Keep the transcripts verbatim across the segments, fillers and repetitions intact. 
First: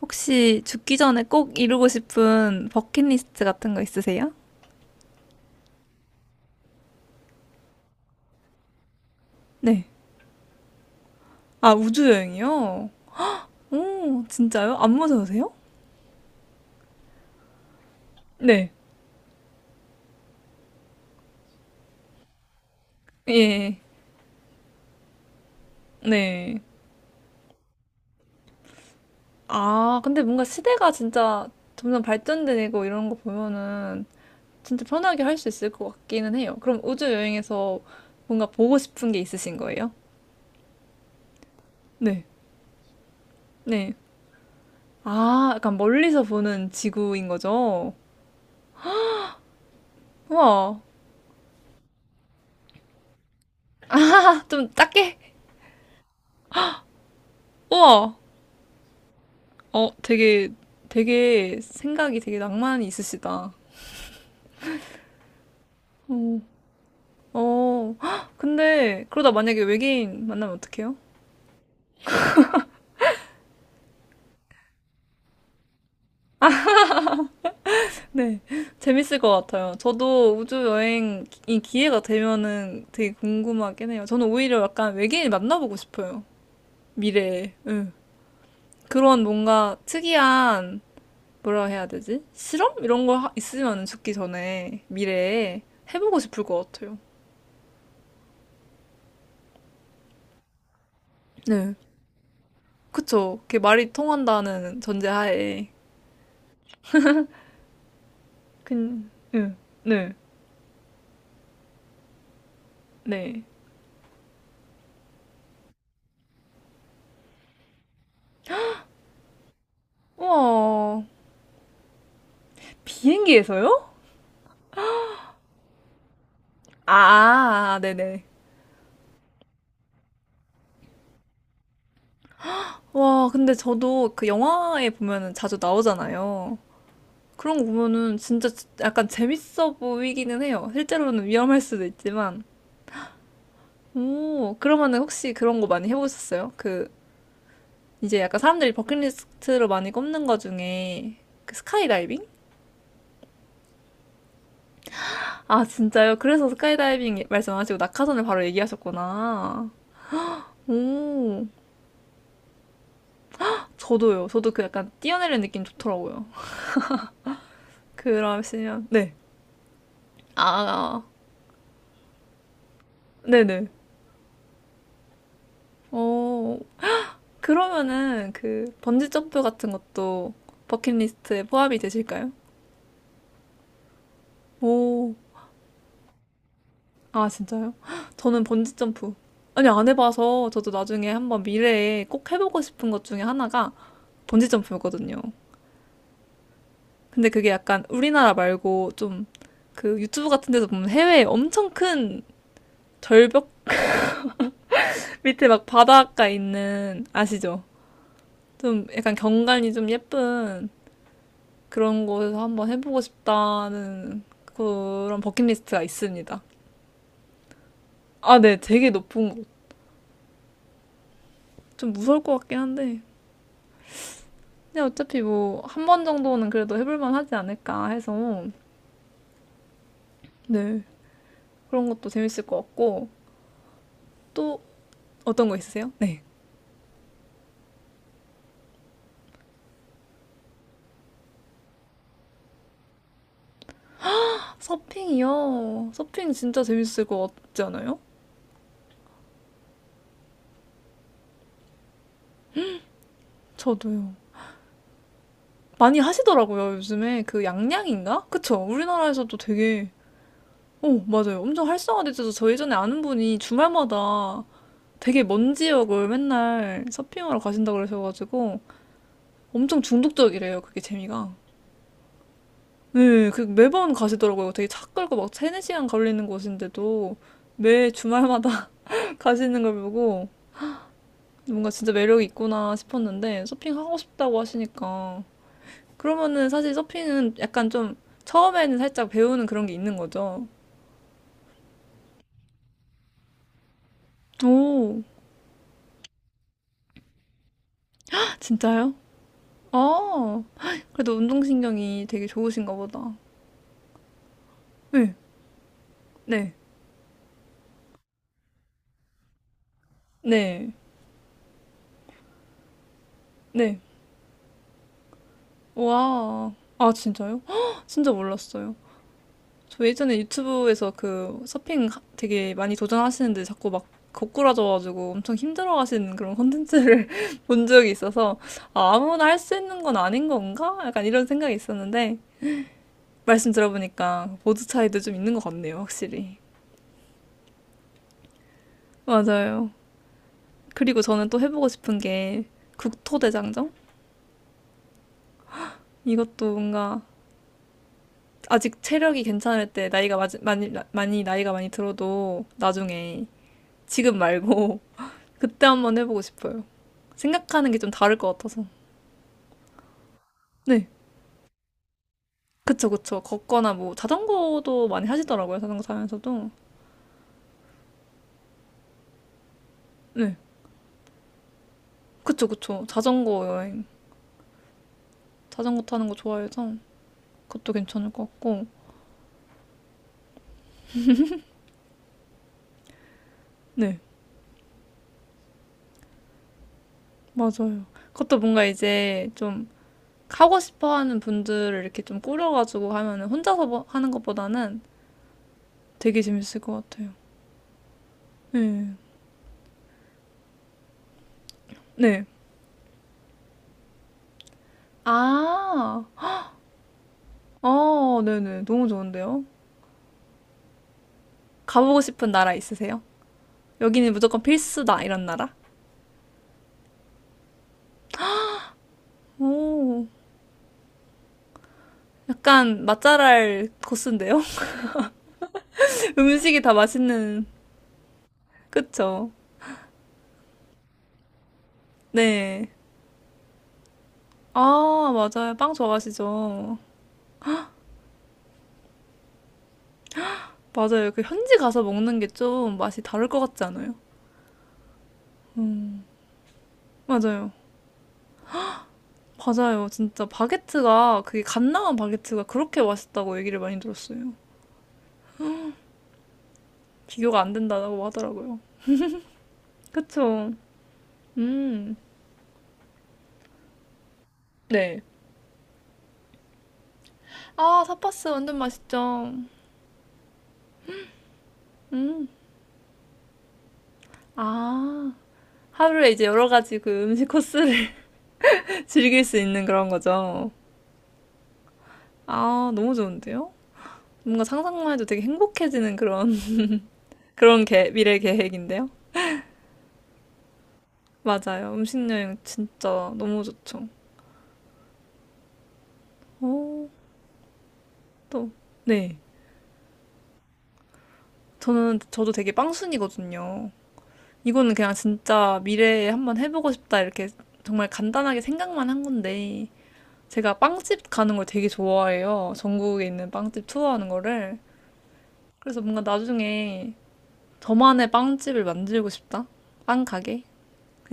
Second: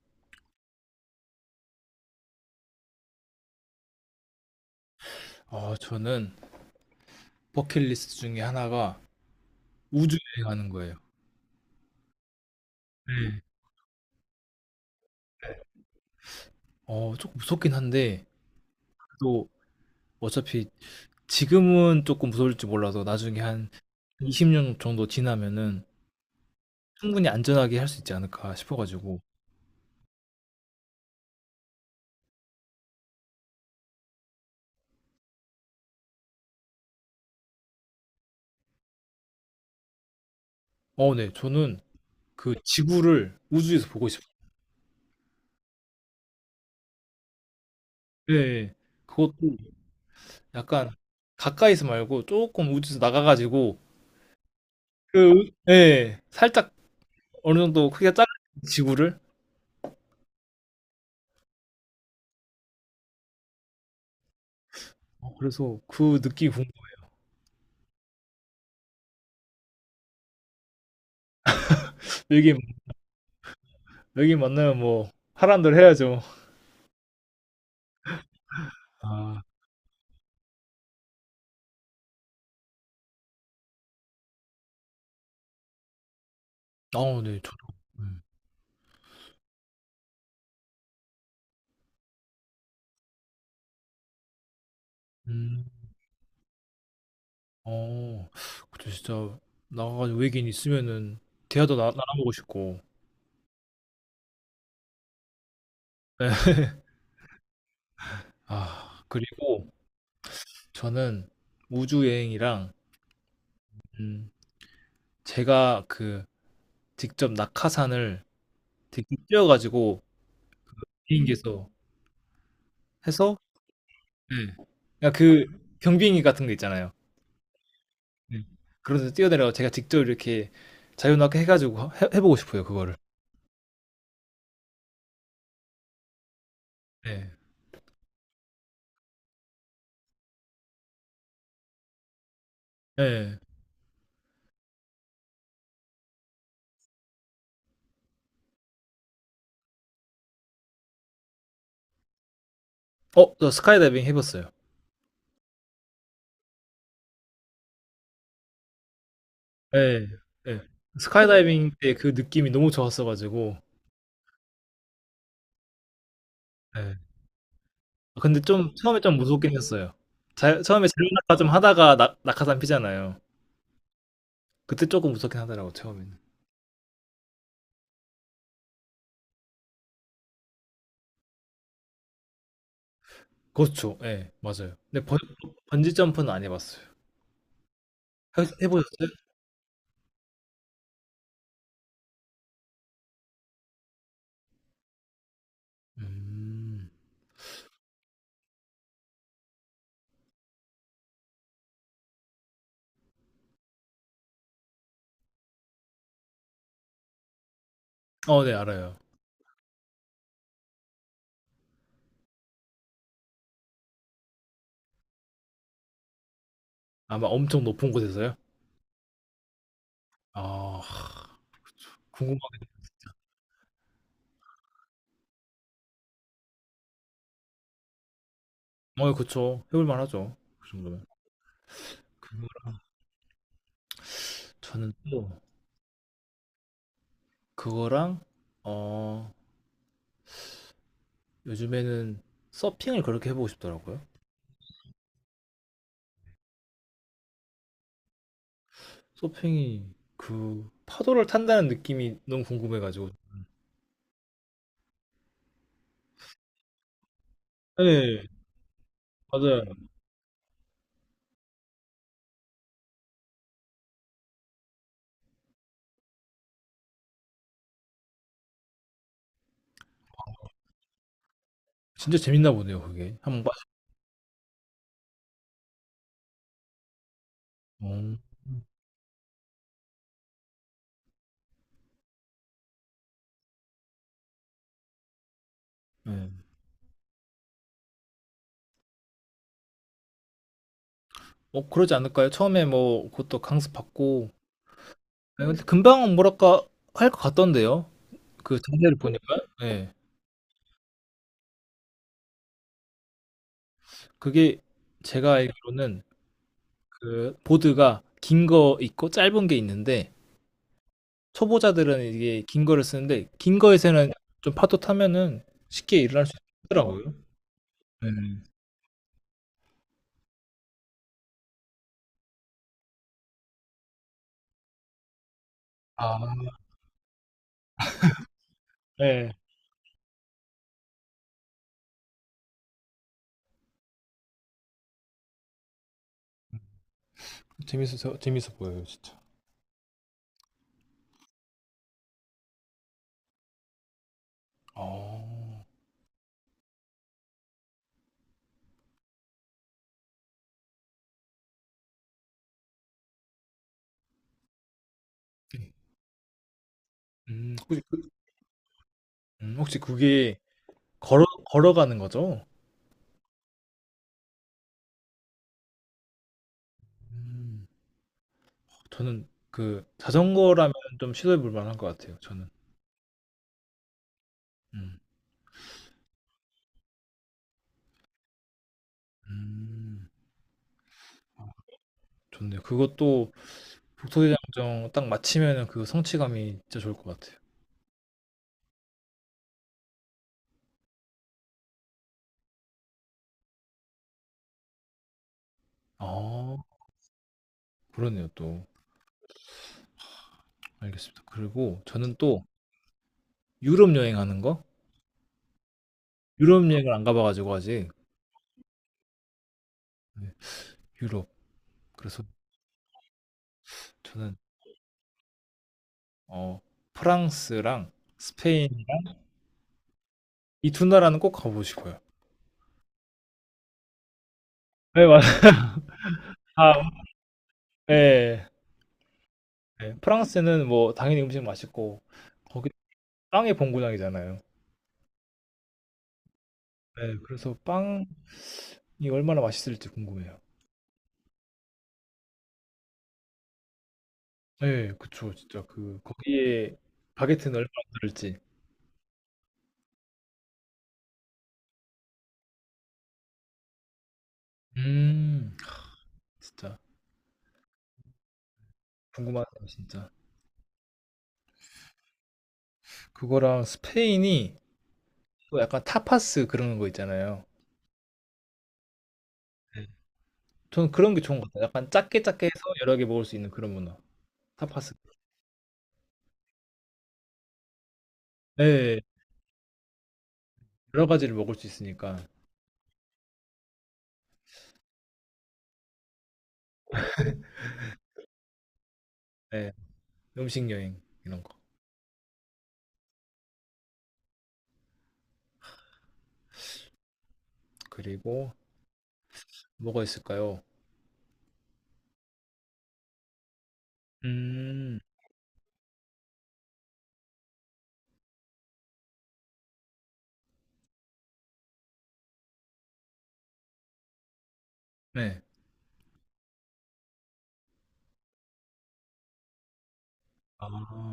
혹시 죽기 전에 꼭 이루고 싶은 버킷리스트 같은 거 있으세요? 어, 저는 버킷리스트 중에 하나가 네. 우주 여행하는 거예요. 아, 우주 여행이요? 네. 오, 진짜요? 안 무서우세요? 어, 조금 무섭긴 한데, 네. 또 어차피 지금은 조금 무서울지 몰라도 나중에 한 예. 이십 년 정도 지나면은 네. 충분히 안전하게 할 수 있지 않을까 싶어가지고. 아, 근데 뭔가 시대가 진짜 점점 발전되고 이런 거 보면은 진짜 편하게 할 수 있을 것 같기는 해요. 그럼 우주 여행에서 뭔가 보고 싶은 게 있으신 거예요? 어, 네. 저는 네. 그 지구를 우주에서 네. 보고 싶어요. 아, 약간 멀리서 보는 지구인 거죠? 예, 예. 그것도 우와. 약간 가까이서 말고 조금 우주에서 나가가지고, 아, 좀 그, 작게. 우- 예, 살짝 어느 정도 크기가 우와. 작은 지구를. 어, 되게, 되게 생각이 되게 낭만이 있으시다. 어, 그래서 그 어, 느낌이 궁금해요. 어, 헉, 근데 그러다 만약에 외계인 만나면 어떡해요? 이게 여기 만나면 뭐 하란 대로 해야죠. 네, 재밌을 것 아, 같아요. 저도 우주 여행이 기회가 되면은 되게 궁금하긴 해요. 저는 오히려 약간 외계인 만나보고 싶어요. 아, 네, 미래에. 저도. 응. 음, 그런 뭔가 특이한, 뭐라 해야 되지? 실험? 이런 거 하- 있으면 죽기 전에 미래에 음, 해보고 싶을 것 같아요. 어, 그때 진짜 나가가지고 외계인 있으면은 네. 대화도 나, 나눠보고 싶고. 그쵸. 그게 말이 통한다는 전제하에. 네. 아, 근, 네, 그리고 네, 저는 우주 여행이랑 네. 음, 제가 그 직접 낙하산을 직접 뛰어가지고 우와, 비행기에서 해서, 비행기에서요? 네. 그러니까 그 경비행기 같은 거 아, 있잖아요. 아, 아, 네네. 네. 그런 데서 뛰어내려가 제가 직접 이렇게 자유낙하 해가지고 해, 해보고 싶어요, 그거를. 와, 근데 저도 그 영화에 보면은 자주 나오잖아요. 네. 그런 거 보면은 진짜 약간 재밌어 보이기는 해요. 실제로는 위험할 수도 있지만. 네. 오, 그러면은 혹시 그런 거 많이 해보셨어요? 그, 이제 약간 사람들이 버킷리스트로 많이 꼽는 거 중에 그 스카이다이빙? 어, 저 스카이다이빙 해봤어요. 아, 진짜요? 그래서 스카이다이빙 말씀하시고 낙하산을 바로 얘기하셨구나. 예. 예. 오. 스카이다이빙 때 그 느낌이 너무 좋았어가지고. 저도요. 저도 그 약간 뛰어내리는 느낌 좋더라고요. 예. 근데 좀 그러시면 처음에 네. 좀 무섭긴 했어요. 자, 처음에 아, 자유낙하 좀 하다가 낙, 낙하산 피잖아요. 네네. 그때 조금 무섭긴 하더라고 처음에는. 어, 그러면은 그 번지 점프 같은 것도 버킷리스트에 포함이 되실까요? 그렇죠. 예, 맞아요. 근데 오, 번, 번지 점프는 안 해봤어요. 아 진짜요? 헉, 해, 저는 번지 해보셨어요? 점프 아니 안 해봐서 저도 나중에 한번 미래에 꼭 해보고 싶은 것 중에 하나가 번지 점프였거든요. 음. 근데 그게 약간 우리나라 말고 좀 그 유튜브 같은 데서 보면 해외에 엄청 큰 절벽 밑에 막 바닷가 있는, 아시죠? 어, 네, 좀 알아요. 약간 경관이 좀 예쁜 그런 곳에서 한번 해보고 싶다는 그런 버킷리스트가 있습니다. 아마 엄청 높은 곳에서요? 아, 네. 되게 높은 곳. 아, 좀 무서울 것 같긴 궁금하게. 한데. 근데 어차피 뭐, 한 번 정도는 그래도 해볼만 하지 않을까 해서, 어, 예, 그쵸. 해볼 만하죠. 그 네. 정도면. 그런 것도 재밌을 것 그거 같고, 또 저는 또 어떤 거 있으세요? 네. 그거랑 어 요즘에는 서핑을 그렇게 해보고 싶더라고요. 서핑이요. 서핑 진짜 재밌을 것 같지 않아요? 서핑이 그 파도를 탄다는 느낌이 너무 궁금해가지고. 저도요. 많이 하시더라고요, 요즘에. 그 양양인가? 네, 그쵸? 우리나라에서도 맞아요. 되게, 어, 맞아요. 엄청 활성화돼서 저 예전에 아는 분이 주말마다 되게 먼 지역을 맨날 서핑하러 가신다고 그러셔가지고 엄청 중독적이래요, 그게 재미가. 진짜 재밌나 보네요, 그게. 네, 그 한번 매번 가시더라고요. 되게 차 끌고 막 세네 시간 걸리는 곳인데도 매 빠지면. 주말마다 가시는 걸 보고 뭔가 진짜 매력이 있구나 싶었는데 서핑하고 싶다고 하시니까 네. 그러면은 사실 서핑은 약간 좀 처음에는 살짝 배우는 그런 게 있는 거죠. 뭐 그러지 않을까요? 처음에 뭐 그것도 강습 받고. 오, 네, 근데 금방 뭐랄까 할 것 같던데요. 그 진짜요? 자세를 보니까. 네. 아, 그래도 운동신경이 되게 좋으신가 보다. 그게 네, 제가 알기로는 네, 그 보드가 긴 거 있고 짧은 게 있는데 네, 초보자들은 이게 긴 거를 쓰는데 긴 네. 거에서는 좀 파도 타면은 쉽게 일을 할 수 와, 아, 있더라고요. 진짜요? 헉, 네. 진짜 몰랐어요. 저 예전에 유튜브에서 그 서핑 하- 되게 많이 도전하시는데 자꾸 막 거꾸라져가지고 엄청 힘들어 하시는 아, 그런 콘텐츠를 본 적이 있어서 아, 아무나 네. 할 수 있는 건 아닌 건가? 약간 이런 생각이 있었는데 말씀 들어보니까 보드 차이도 좀 있는 것 같네요, 확실히. 재밌어, 재밌어 보여요, 진짜. 맞아요. 그리고 저는 또 해보고 싶은 게 국토대장정? 어. 이것도 뭔가 아직 체력이 괜찮을 때 나이가 맞- 많이, 많이 나이가 많이 들어도 나중에 지금 말고 그때 네. 한번 해보고 싶어요. 음, 생각하는 게 혹시 좀 그, 다를 것 같아서. 음, 혹시 그게 네. 걸어 걸어가는 거죠? 그쵸, 그쵸. 걷거나 뭐 자전거도 많이 하시더라고요. 자전거 타면서도. 음. 저는 그 네. 자전거라면 좀 시도해 볼 만한 것 같아요. 그쵸, 저는. 그쵸. 자전거 여행. 음. 자전거 타는 거 좋아해서 그것도 괜찮을 것 같고. 음. 좋네요. 그것도 네. 북소대장정 딱 마치면은 그 성취감이 진짜 좋을 것 같아요. 맞아요. 그것도 뭔가 이제 좀 하고 싶어 하는 분들을 이렇게 좀 꾸려가지고 하면은 혼자서 뭐- 하는 것보다는 되게 아, 재밌을 것 같아요. 그러네요, 또. 네. 알겠습니다. 그리고 저는 네. 또 유럽 여행하는 거? 아, 유럽 여행을 안 가봐가지고 아직 어, 네네. 너무 좋은데요? 네, 유럽. 가보고 그래서 싶은 나라 있으세요? 여기는 저는 무조건 필수다, 이런 나라? 어 프랑스랑 스페인이랑 오, 이 두 나라는 꼭 가보고 싶어요. 약간 맛잘알 코스인데요? 네 맞아요. 음식이 다 아, 맛있는, 네, 그쵸? 네. 프랑스는 뭐 당연히 음식 맛있고 네. 거기 빵의 본고장이잖아요. 아, 맞아요. 빵 좋아하시죠? 네, 그래서 빵이 얼마나 맛있을지 궁금해요. 맞아요. 그 현지 가서 먹는 게 좀 맛이 다를 것 같지 않아요? 네, 그쵸. 진짜 그 거기에 맞아요. 바게트는 얼마나 들을지. 맞아요. 진짜 바게트가 그게 갓 나온 바게트가 그렇게 맛있다고 얘기를 많이 들었어요. 음, 진짜 비교가 안 된다고 하더라고요. 궁금하네요 진짜. 그쵸? 음. 그거랑 스페인이 네. 또 약간 타파스 그런 거 있잖아요. 아, 삿바스 완전 맛있죠. 네. 저는 그런 게 좋은 것 같아요. 약간 작게 작게 해서 여러 개 먹을 수 있는 그런 문화. 타파스. 아, 하루에 이제 여러 가지 그 음식 코스를 예. 즐길 수 있는 그런 거죠. 여러 가지를 먹을 수 있으니까. 아, 너무 좋은데요? 뭔가 상상만 해도 되게 행복해지는 그런 그런 계, 미래 계획인데요. 예. 음식 여행 이런 거. 맞아요. 음식 여행 진짜 너무 좋죠. 오, 또 그리고 네. 뭐가 있을까요? 저는 저도 되게 빵순이거든요. 이거는 그냥 음. 진짜 미래에 한번 해보고 싶다 이렇게 정말 간단하게 생각만 한 건데 제가 빵집 가는 걸 되게 좋아해요. 전국에 있는 빵집 투어하는 거를. 네. 그래서 뭔가 나중에 저만의 빵집을 만들고 싶다. 빵 가게.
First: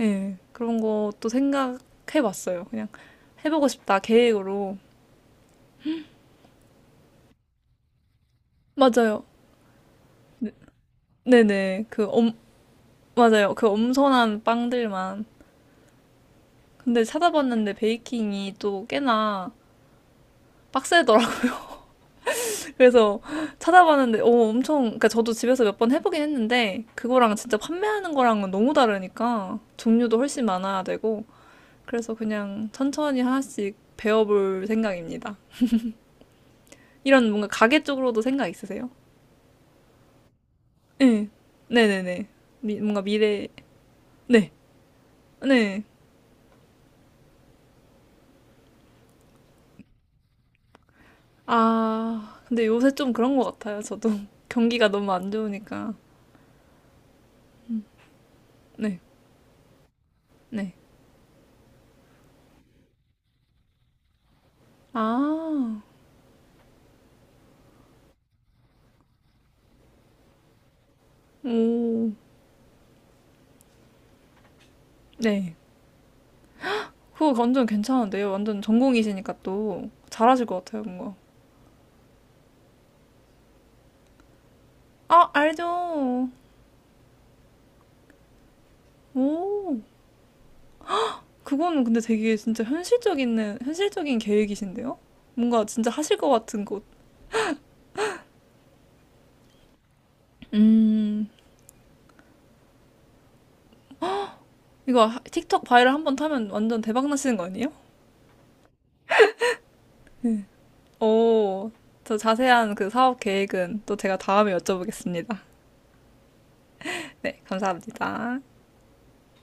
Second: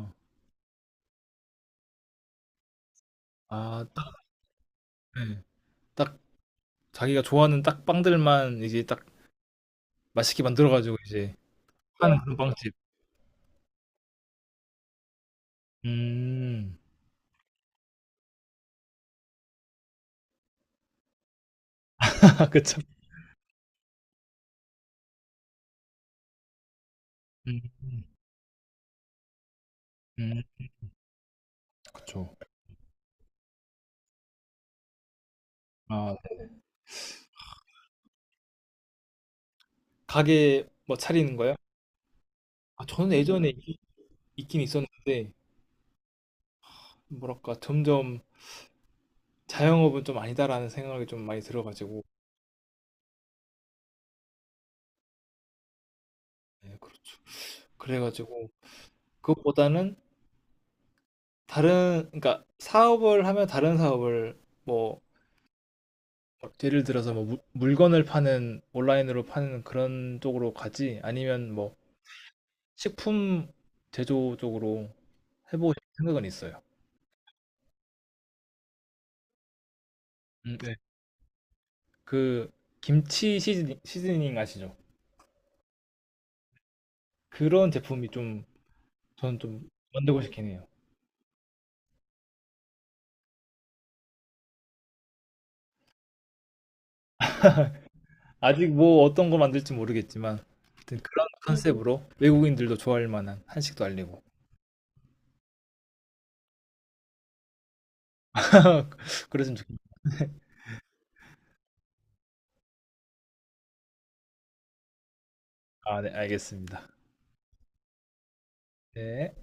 예. 네, 그런 것도 생각해봤어요. 그냥 해보고 아 싶다 딱 계획으로. 예. 딱 자기가 좋아하는 딱 빵들만 이제 딱 맞아요. 맛있게 네, 만들어 가지고 이제 네네. 그 파는 엄, 그런 빵집. 맞아요. 그 엄선한 빵들만. 음. 근데 찾아봤는데 베이킹이 또 꽤나 빡세더라고요. 그쵸. 그래서 찾아봤는데, 오, 엄청, 그러니까 저도 집에서 몇 번 해보긴 했는데, 그거랑 진짜 음. 판매하는 거랑은 너무 다르니까, 종류도 음. 훨씬 많아야 되고, 그래서 그쵸. 그냥 천천히 하나씩 배워볼 생각입니다. 아 네. 이런 뭔가 가게 쪽으로도 생각 있으세요? 가게 뭐 네. 차리는 거요? 네네네. 미- 아 뭔가 저는 미래, 예전에 있 네. 있긴 있었는데 네. 뭐랄까 점점 자영업은 좀 아니다라는 생각이 좀 많이 들어 가지고 아, 근데 요새 좀 그런 것 같아요. 저도. 경기가 너무 안 좋으니까. 네 그렇죠. 그래 가지고 네. 그것보다는 네. 다른 그러니까 사업을 하면 다른 사업을 뭐 아, 예를 들어서 뭐 물 물건을 파는 온라인으로 파는 그런 쪽으로 가지 아니면 뭐 오, 식품 제조 쪽으로 네. 해 보고 싶은 생각은 있어요. 그거 완전 괜찮은데요. 완전 전공이시니까 또 잘하실 음 것 네. 같아요, 뭔가. 그 김치 시즈 시즈닝 아시죠? 아, 알죠. 그런 제품이 좀 저는 좀 오, 만들고 싶긴 해요. 그거는 근데 되게 진짜 현실적인, 현실적인 계획이신데요? 뭔가 진짜 하실 것 같은 곳. 아직 뭐 어떤 거 만들지 모르겠지만 아무튼 그런 음, 컨셉으로 외국인들도 좋아할 만한 한식도 알리고 이거 하- 틱톡 바이럴 한번 타면 완전 대박 나시는 거 아니에요? 그랬으면 좋겠다. 오, 저 자세한 그 사업 계획은 또 제가 다음에 여쭤보겠습니다. 아, 네, 알겠습니다. 네, 감사합니다. 네.